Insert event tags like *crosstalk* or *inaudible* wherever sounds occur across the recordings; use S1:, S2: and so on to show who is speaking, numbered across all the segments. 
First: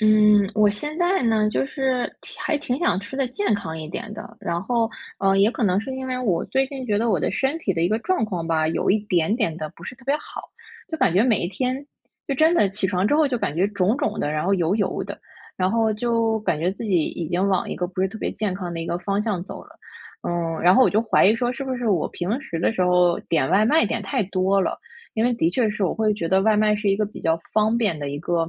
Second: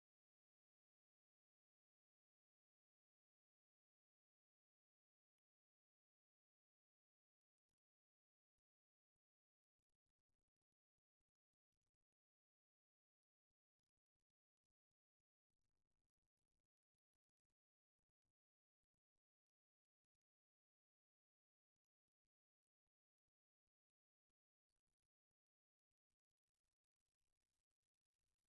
S1: 嗯，我现在呢，就是挺想吃的健康一点的，然后，也可能是因为我最近觉得我的身体的一个状况吧，有一点点的不是特别好，就感觉每一天就真的起床之后就感觉肿肿的，然后油油的，然后就感觉自己已经往一个不是特别健康的一个方向走了，然后我就怀疑说是不是我平时的时候点外卖点太多了。因为的确是我会觉得外卖是一个比较方便的一个，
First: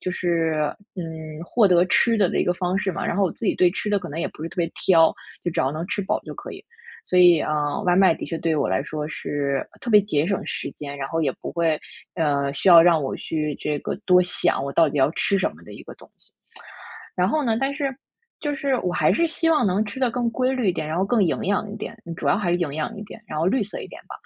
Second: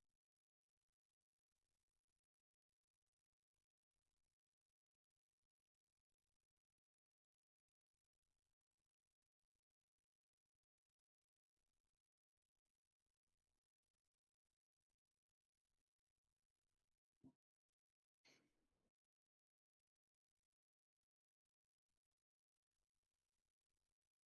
S1: 就是获得吃的的一个方式嘛。然后我自己对吃的可能也不是特别挑，就只要能吃饱就可以。所以，外卖的确对于我来说是特别节省时间，然后也不会，需要让我去这个多想我到底要吃什么的一个东西。然后呢，但是就是我还是希望能吃的更规律一点，然后更营养一点，主要还是营养一点，然后绿色一点吧。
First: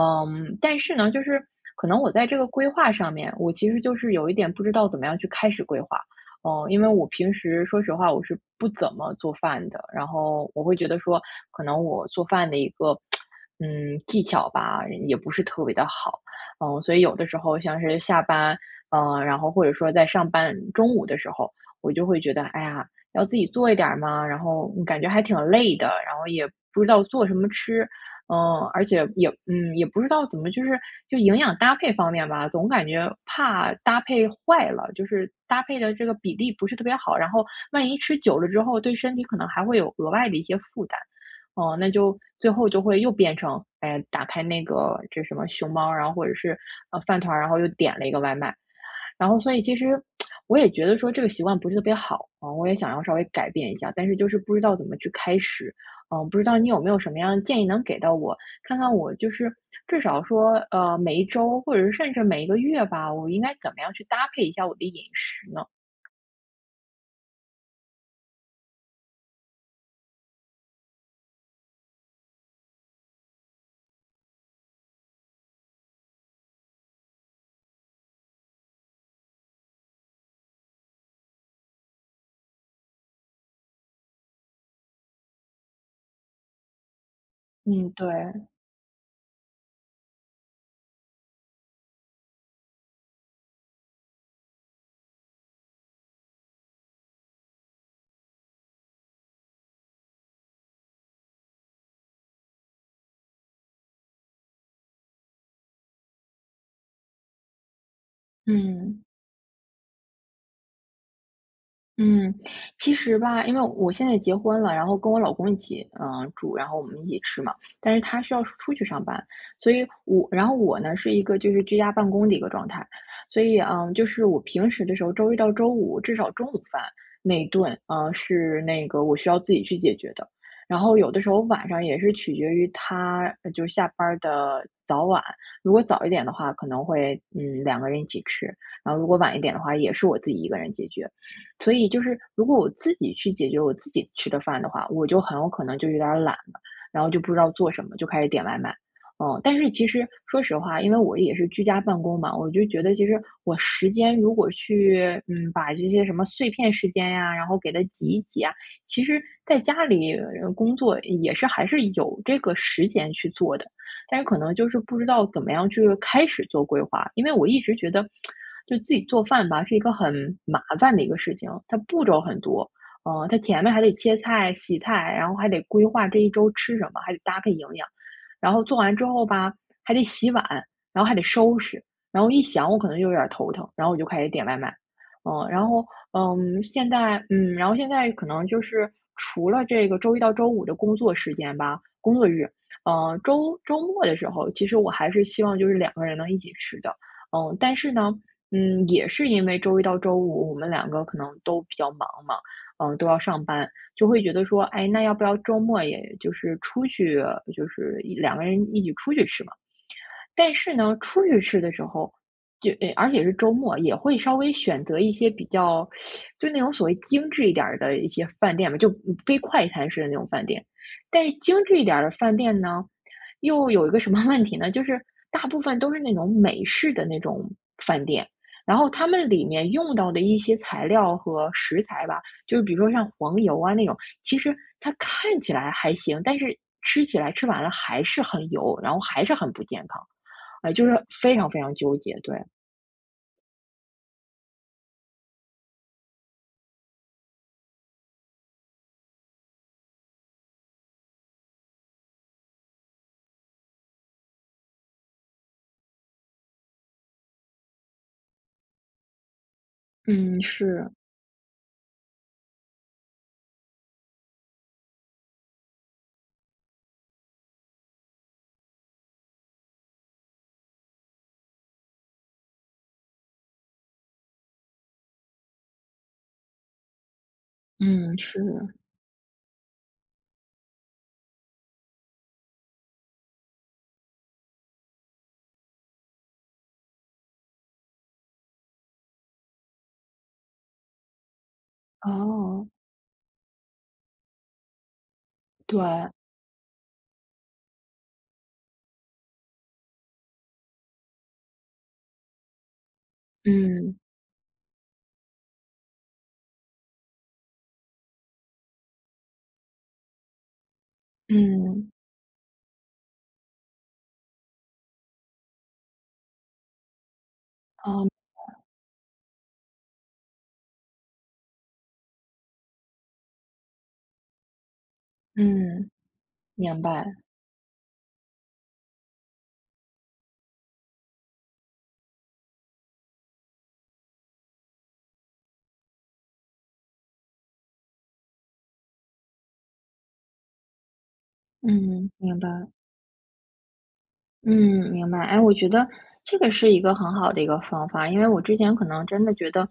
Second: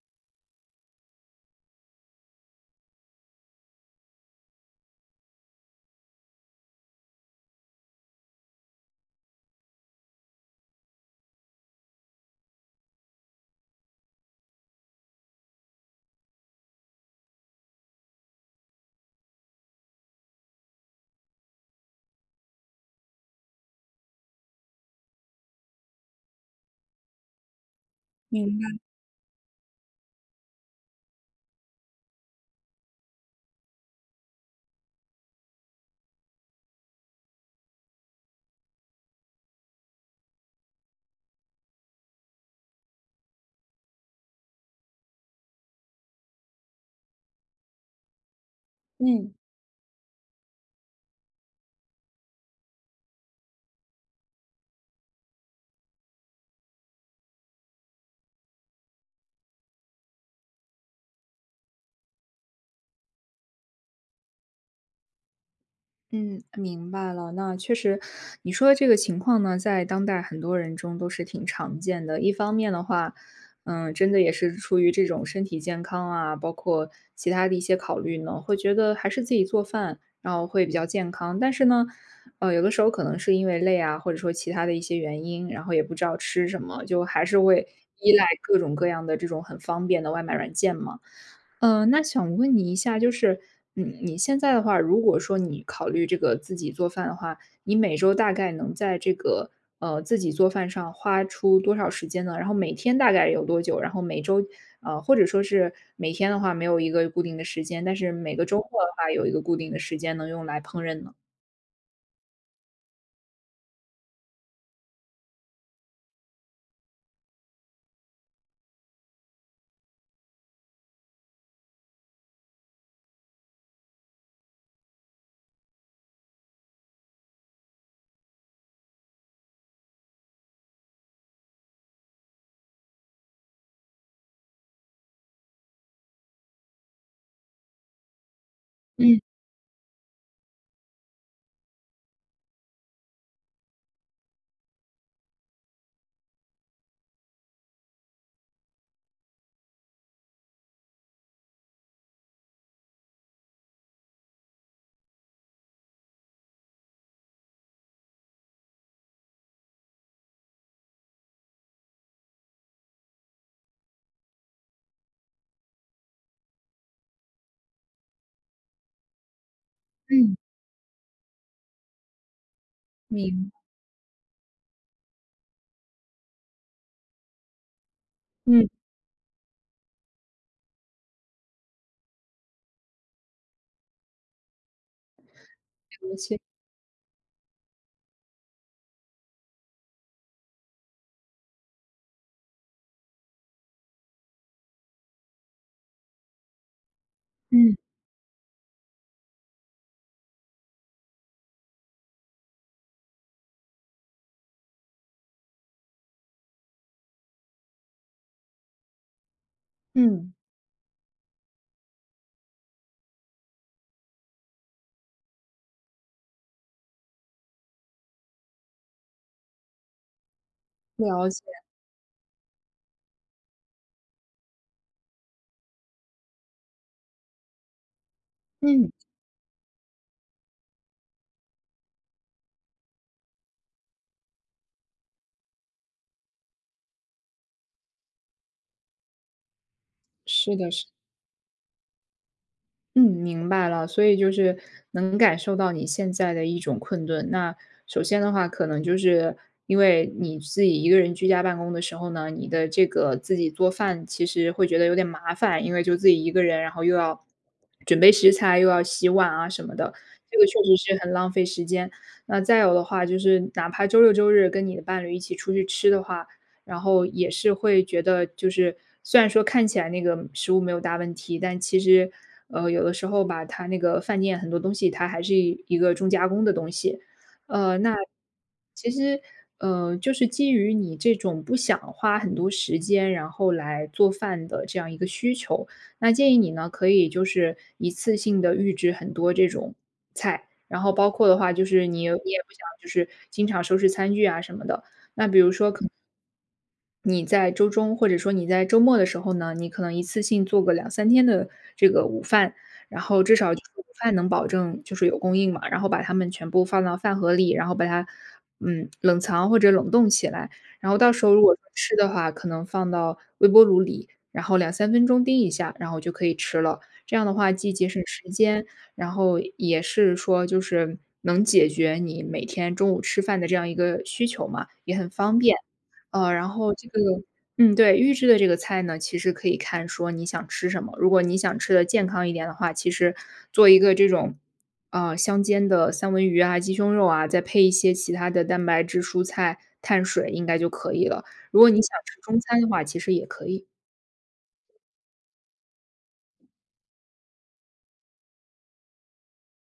S1: 但是呢，就是可能我在这个规划上面，我其实就是有一点不知道怎么样去开始规划。因为我平时说实话，我是不怎么做饭的，然后我会觉得说，可能我做饭的一个技巧吧，也不是特别的好。所以有的时候像是下班，然后或者说在上班中午的时候。我就会觉得，哎呀，要自己做一点儿嘛，然后感觉还挺累的，然后也不知道做什么吃，
S2: 明白，
S1: 而且也也不知道怎么就营养搭配方面吧，总感觉怕搭配坏了，就是搭配的这个比例不是特别好，然后万一吃久了之后，对身体可能还会有额外的一些负担。哦，那就最后就会又变成，哎，打开那个这什么熊猫，然后或者是饭团儿，然后又点了一个外卖，然
S2: 嗯
S1: 后所以其实我也觉得说这个习惯不是特别好，啊，我也想要稍微改变一下，但是就是不知道怎么去开始，不知道你有没有什么样的建议能给到我，看看我就是至少说，每一周或者是甚至每一个月吧，我应该怎么样去搭配一下我的饮食呢？
S2: 嗯，明白了。那确实，你说的这个情况呢，在当代很多人中都是挺常见的。一方面的话，真的也是出于这种身体健康啊，包括其他的一些考虑呢，会觉得还是自己做饭，然后会比较健康。但是呢，有的时候可能是因为累啊，或者说其他的一些原因，然后也不知道吃什么，就还是会
S1: 嗯，对，
S2: 依赖各种各样的这种很方便的外卖软件嘛。嗯，那想问你一下，就是，你现在的话，如果说你考虑这个自己做饭的话，你每周大概能在这个自己做饭上花出多少时间呢？然后每天大概有多久？然后每周，或者说是每天的话没有一个固定的时间，但是每个周末的
S1: 嗯。
S2: 话有一个固定的时间能用来烹饪呢？
S1: 嗯，其实吧，因为我现在结婚了，然后跟我老公一起，住，然后我们一起吃嘛。但是他需要出去上班，所以我，然后我呢是一个就是居家办公的一个状态，所以，就是我平时的时候，周一到周五至少中午饭那一顿，是那个我需要自己去解决的。然后有的时候晚上也是取决于他，就下班儿的早晚。如果早一点的话，可能会两个人一起吃，然后如果
S2: 嗯
S1: 晚一点的话，也是我自己一个人解决。所以就是如果我自己去解决我自己吃的饭的话，我就很有可能就有点儿懒了，然后就不知道做什么，就开始点外卖。但是其实说实话，因为我也是居家办公嘛，我就觉得其实我时间如果去，把这些什么碎片时间呀，然后给它挤一挤啊，其实在家里工作也是还是有这个时间去做的。但是可能就是不知道怎么样去开始做规划。因为我一直觉得，就自己做饭吧，是一个
S2: 嗯，
S1: 很麻烦的一个事情，它步骤很多，它
S2: 明
S1: 前面还得切菜、洗菜，然后还得规划这一周吃什么，还得搭配营养，然后
S2: 嗯，
S1: 做完之后吧，还得洗碗，然后还得收拾，然后一想我可能就有点儿头疼，然后我就开始点外卖，然后
S2: 了解，
S1: 现在然后现在可能就是除了这个周一到周五的工作时间吧，工作日，周末的时候，其实我还是希望就是两个人能一起吃的。但
S2: 嗯
S1: 是呢，也是因为周一到周五我们两个可能都比较忙嘛，都要上班，就会觉得说，哎，那要不要周末也就是出去，就是一两个人一起出去吃嘛？
S2: 嗯，
S1: 但是呢，出去吃的时候，就而且是周末，也会稍微选择一些比较，就那种所谓精致一点儿的一些饭店吧，就非快餐式的那种饭店。但
S2: 了
S1: 是
S2: 解，
S1: 精致一点儿的饭店呢，又有一个什么 *laughs* 问题呢？就是大部分都是那种美式的那种饭店，然
S2: 嗯，
S1: 后他们里面用到的一些材料和食材吧，就是比如说像黄油啊那种，其实它看起来还行，但是吃起来吃完了还是很油，然后还是很不健康。
S2: 是的，
S1: 哎，
S2: 是
S1: 就
S2: 的。
S1: 是非常非常纠结，对。
S2: 嗯，明白了，所以就是能感受到你现在的一种困顿。那首先的话，可能就是因为你自己一个人居家办公的时候呢，你的这个自己做饭其实会觉得有点麻烦，因为就自己一个人，然后又要准备食材，又要洗碗啊什么的，这
S1: 嗯，
S2: 个确实
S1: 是，
S2: 是很浪费时间。那再有的话，就是哪怕周六周日跟你的伴侣一起出去吃的话，然后也是会觉得，就是虽然说看起来那个食物没有大问题，但其实，有的时候吧，它那个饭店很多东西它还是一个重加工的东西，呃，那
S1: 嗯，是，
S2: 其实，就是基于你这种不想花很多时间，然后来做饭的这样一个需求，那建议你呢，可以就是一次性的预制很多这种菜，然后包括的话，就是你也不想
S1: 哦，
S2: 就是经常收拾餐具啊什么的。那比如说可
S1: 对，
S2: 能你在周中或者说你在周末的时候呢，你可能一次性做个两三天的这个午饭，然后至少就是午
S1: 嗯，
S2: 饭能保证就是有供应嘛，然后把它们全部放到饭盒里，然后把它，嗯，冷藏或者冷冻起来。然后到时候如果说
S1: 嗯，
S2: 吃的话，可能放到微波炉里，然后两三分钟叮一下，然后就可以吃了。这样的话既节省
S1: 哦，
S2: 时间，然后也是说就是能解决你每天中午吃饭的这样一个需求嘛，也很方便。
S1: 嗯，
S2: 呃，然后
S1: 明
S2: 这个
S1: 白，
S2: 嗯，对，预制的这个菜呢，其实可以看说你想吃什么。如果你想吃的健康一点的话，其实做一个这种，香煎的三文鱼啊、鸡胸肉啊，再配一些其他的蛋白质、蔬菜、碳水，应该就可以了。如果你想
S1: 嗯。
S2: 吃
S1: 明
S2: 中
S1: 白。
S2: 餐的话，其实也可以。
S1: 嗯，明白。哎，我觉得这个是一个很好的一个方法，因为我之前可能真的觉得，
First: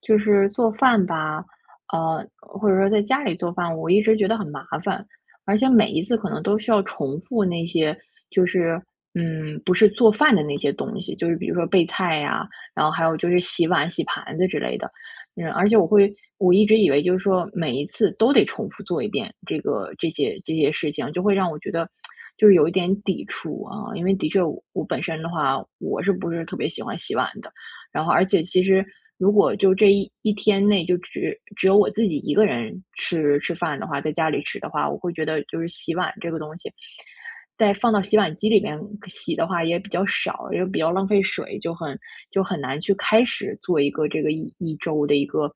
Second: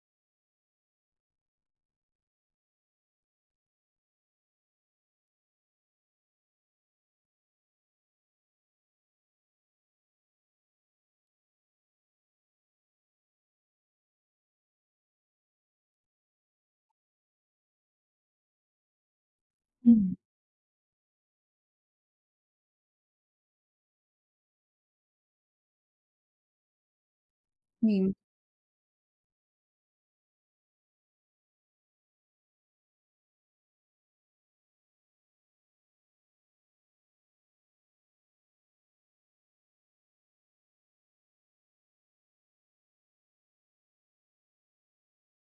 S1: 就是做饭吧，或者说在家里做饭，我一直觉得很麻烦，而且每一次可能都需要重复那些，就是不是做饭的那些东西，就是比如说备菜呀，然后还有就是洗碗、洗盘子之类的。而且我一直以为就是说每一次都得重复做一遍这个这
S2: 嗯，
S1: 些这些事情，就会让我觉得就是有一点抵触啊。因为的确我，我本身的话，我是不是特别喜欢洗碗的？然后，
S2: 明
S1: 而且其实如果就这一天内就只有我自己一个人吃饭的话，在家里吃的话，我会觉得就是洗碗这个东西，再放到洗碗机里面洗的话也比较少，也比较浪费水，就很难去开始做一个这个一周的一个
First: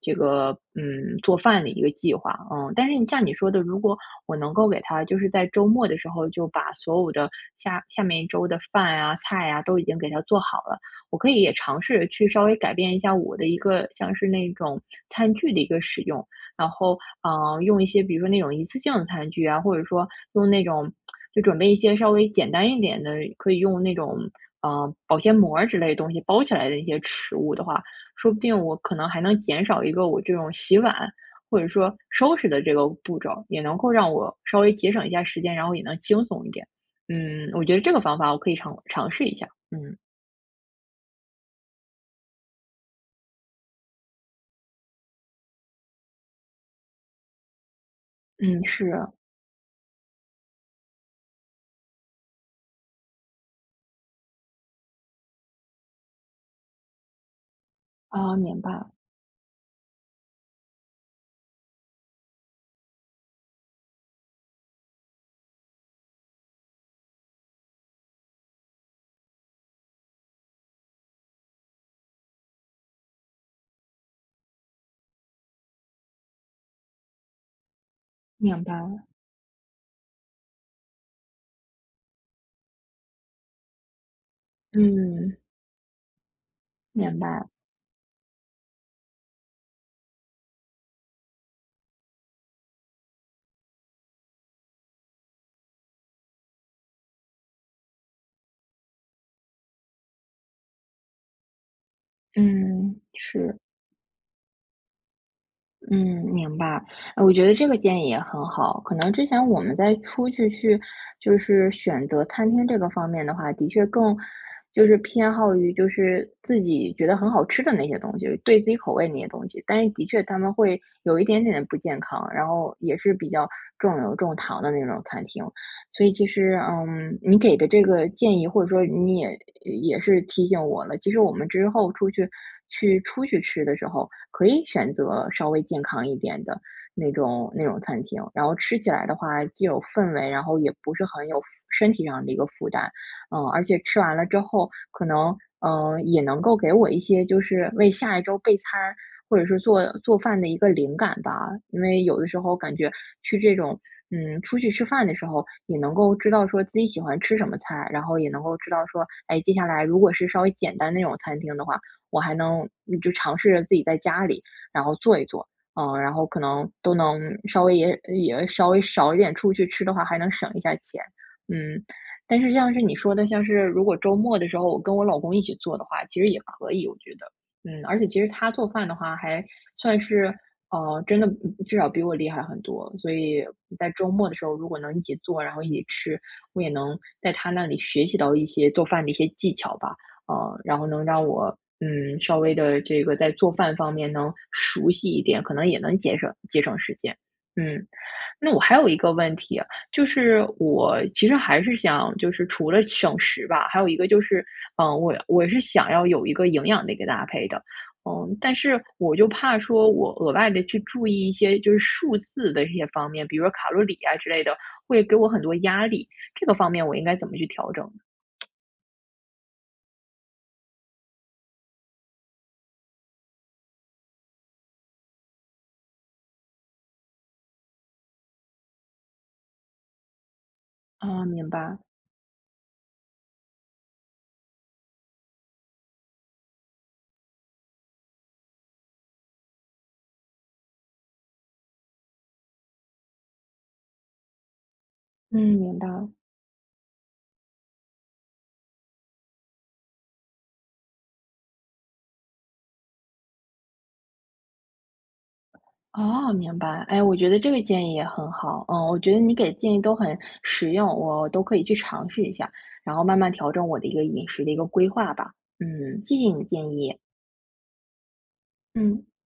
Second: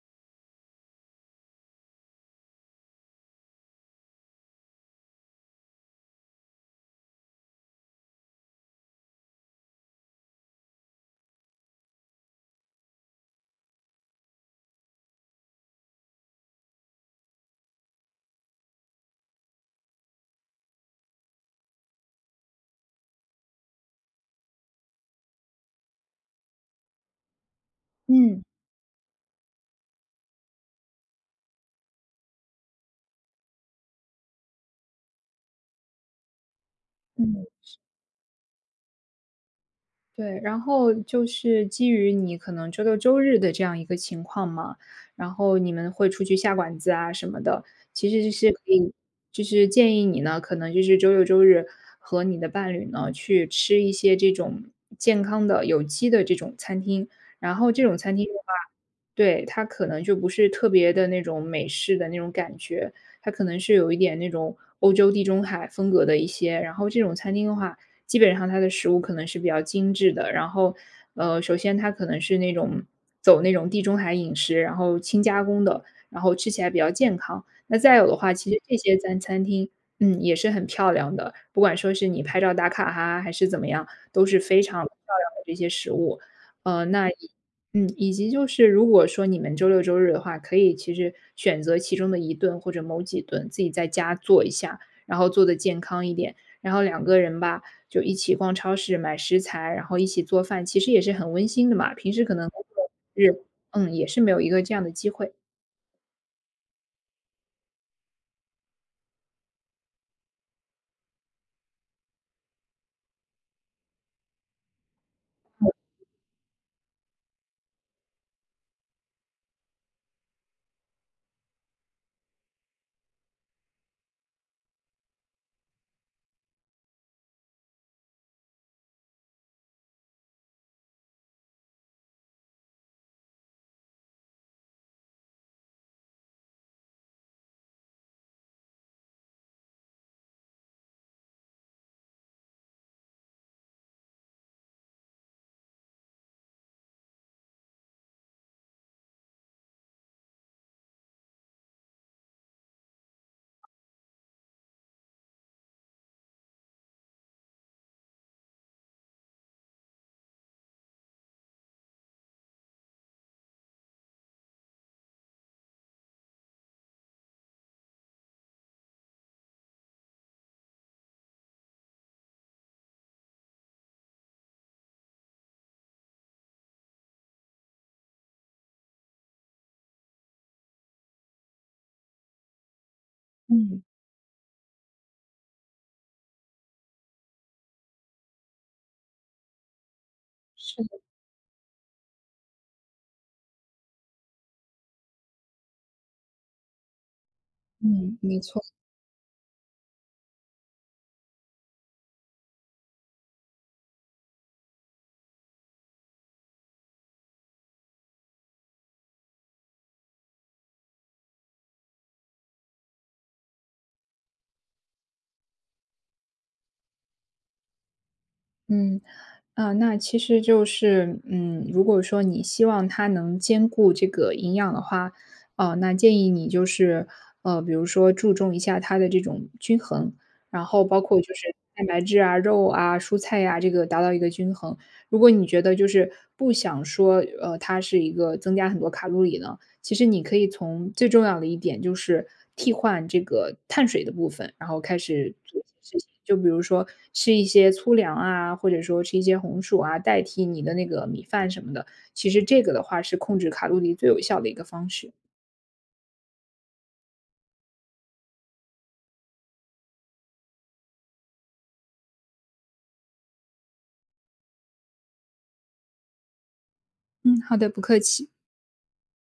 S1: 这个做饭的一个计划，但是你像你说的，如果我能够给他就是在周末的时候就把所有的下面一周的饭啊菜啊都已经给他做好了，我可以也尝试去稍微改变一下我的一个像是那种餐具的一个使用，然后用一些比如说那种一次性的餐具啊，或者说用那种就准备一些稍微简单一点的，可以用那种，保鲜膜儿之类的东西包起来的一些食物的话，说不
S2: 嗯
S1: 定我可能还能减少一个我这种洗碗或者说收拾的这个步骤，也能够让我稍微节省一下时间，然后也能轻松一点。
S2: 嗯。
S1: 我觉得这个方法我可以尝试一下。嗯。
S2: 对，然后就是基于你可能周六周日的这样一个情况嘛，然后你们会出去下馆子啊什么的，其实就是可
S1: 嗯，
S2: 以，
S1: 是，
S2: 就是建议你呢，可能就是周六周日和你的伴侣呢去吃一些这种健康的、有机的这种餐厅，然后这种餐厅的
S1: 啊，
S2: 话，
S1: 明白，
S2: 对，它可能就不是特别的那种美式的那种感觉，它可能是有一点那种欧洲地中海风格的一些，然后这种餐厅的话。基本上它的食物可能是比较精致的。然后，首先它可能是那种走那种地中海饮食，然后轻加工的，然后吃起来比较健康。那再有的话，其实
S1: 明白，
S2: 这些餐厅，嗯，也是很漂亮的，不管说是你拍照打卡哈，还是怎么样，都是非常漂亮
S1: 嗯，
S2: 的这些食物。呃，
S1: 明白，
S2: 嗯，以及就是如果说你们周六周日的话，可以其实选择其中的一顿或者某几顿，自己在家做一下，然后做的健康一点。然后两个人吧，就一起逛超市买食材，然后一起做饭，其实也是很温馨的嘛。平时可能工作
S1: 嗯，
S2: 日
S1: 是。
S2: 嗯，也是没有一个这样的机会。
S1: 嗯，明白。我觉得这个建议也很好。可能之前我们在出去，就是选择餐厅这个方面的话，的确更就是偏好于就是自己觉得很好吃的那些东西，对自己口味那些东西。但是的确他们会有一点点的不健康，然后也是比较重油重糖的那种餐厅。所以其实，你给的这个建议，或者说你也是提醒我了。其实我们之后出去吃的时候，可以选择稍微健康一点的那种餐厅，然后吃起来的话，既有氛围，然后也不是很有负身体上的一个负担，而且吃完了之后，可能也能够给我一些就是为下一周备餐或者是做做饭的一个灵感吧。因为有的时候感觉去这种，出去吃饭的时候，也能够知道说自己喜欢吃什么菜，然后也能够知道说，哎，接下来如果是稍微简单那种餐厅的话，我还能就尝试着自己在家里，然后做一做。然后可能都能稍微也稍微少一点出去吃的话，还能省一下钱。嗯，但是像是你说的，像是如果周末的时候我跟我老公一起做的话，其实也可以，我觉得。而且其实他做饭的话还算是，真的至少比我厉害很多，所以
S2: 嗯，
S1: 在周末的时候，如果能一起做，然后一起吃，我也能在他那里学习到一些做饭的一些技巧吧，然
S2: 是
S1: 后
S2: 的。
S1: 能让我，稍微的这个在做饭方面能熟悉一点，可能也能节省节省时间，嗯。
S2: 嗯，没
S1: 那我
S2: 错，
S1: 还有一个问题啊，就是我其实还是想，就是除了省时吧，还有一个就是，我是想要有一个营养的一个搭配的，但是我就怕说我额外的去注意一些就是数字的这些方面，比如说卡路里啊之类的，会给我很多压力，这个方面我应该怎么去调整？
S2: 嗯。啊，那其实就是，嗯，如果说你希望它能兼顾这个营养的话，那建议你就是，比如说注重一下它的这种均衡，然后包括
S1: 啊，
S2: 就
S1: 明
S2: 是
S1: 白，
S2: 蛋白质啊、肉啊、蔬菜呀、这个达到一个均衡。如果你觉得就是不想说，它是一个增加很多卡路里呢，其实你可以从最重要的一点就是替换这个碳水的部分，然后开始
S1: 嗯，
S2: 做一
S1: 明白。
S2: 些事情。就比如说吃一些粗粮啊，或者说吃一些红薯啊，代替你的那个米饭什么的。其实这个的话是控制卡路里最有效的一个方式。
S1: 哦，明白。哎，我觉得这个建议也很好。嗯，我觉得你给的建议都很实用，我都可以去尝试一下，然后慢慢调整我的一个饮食的一个规划吧。嗯，谢谢你的建议。
S2: 嗯，好的，不客气。
S1: 嗯。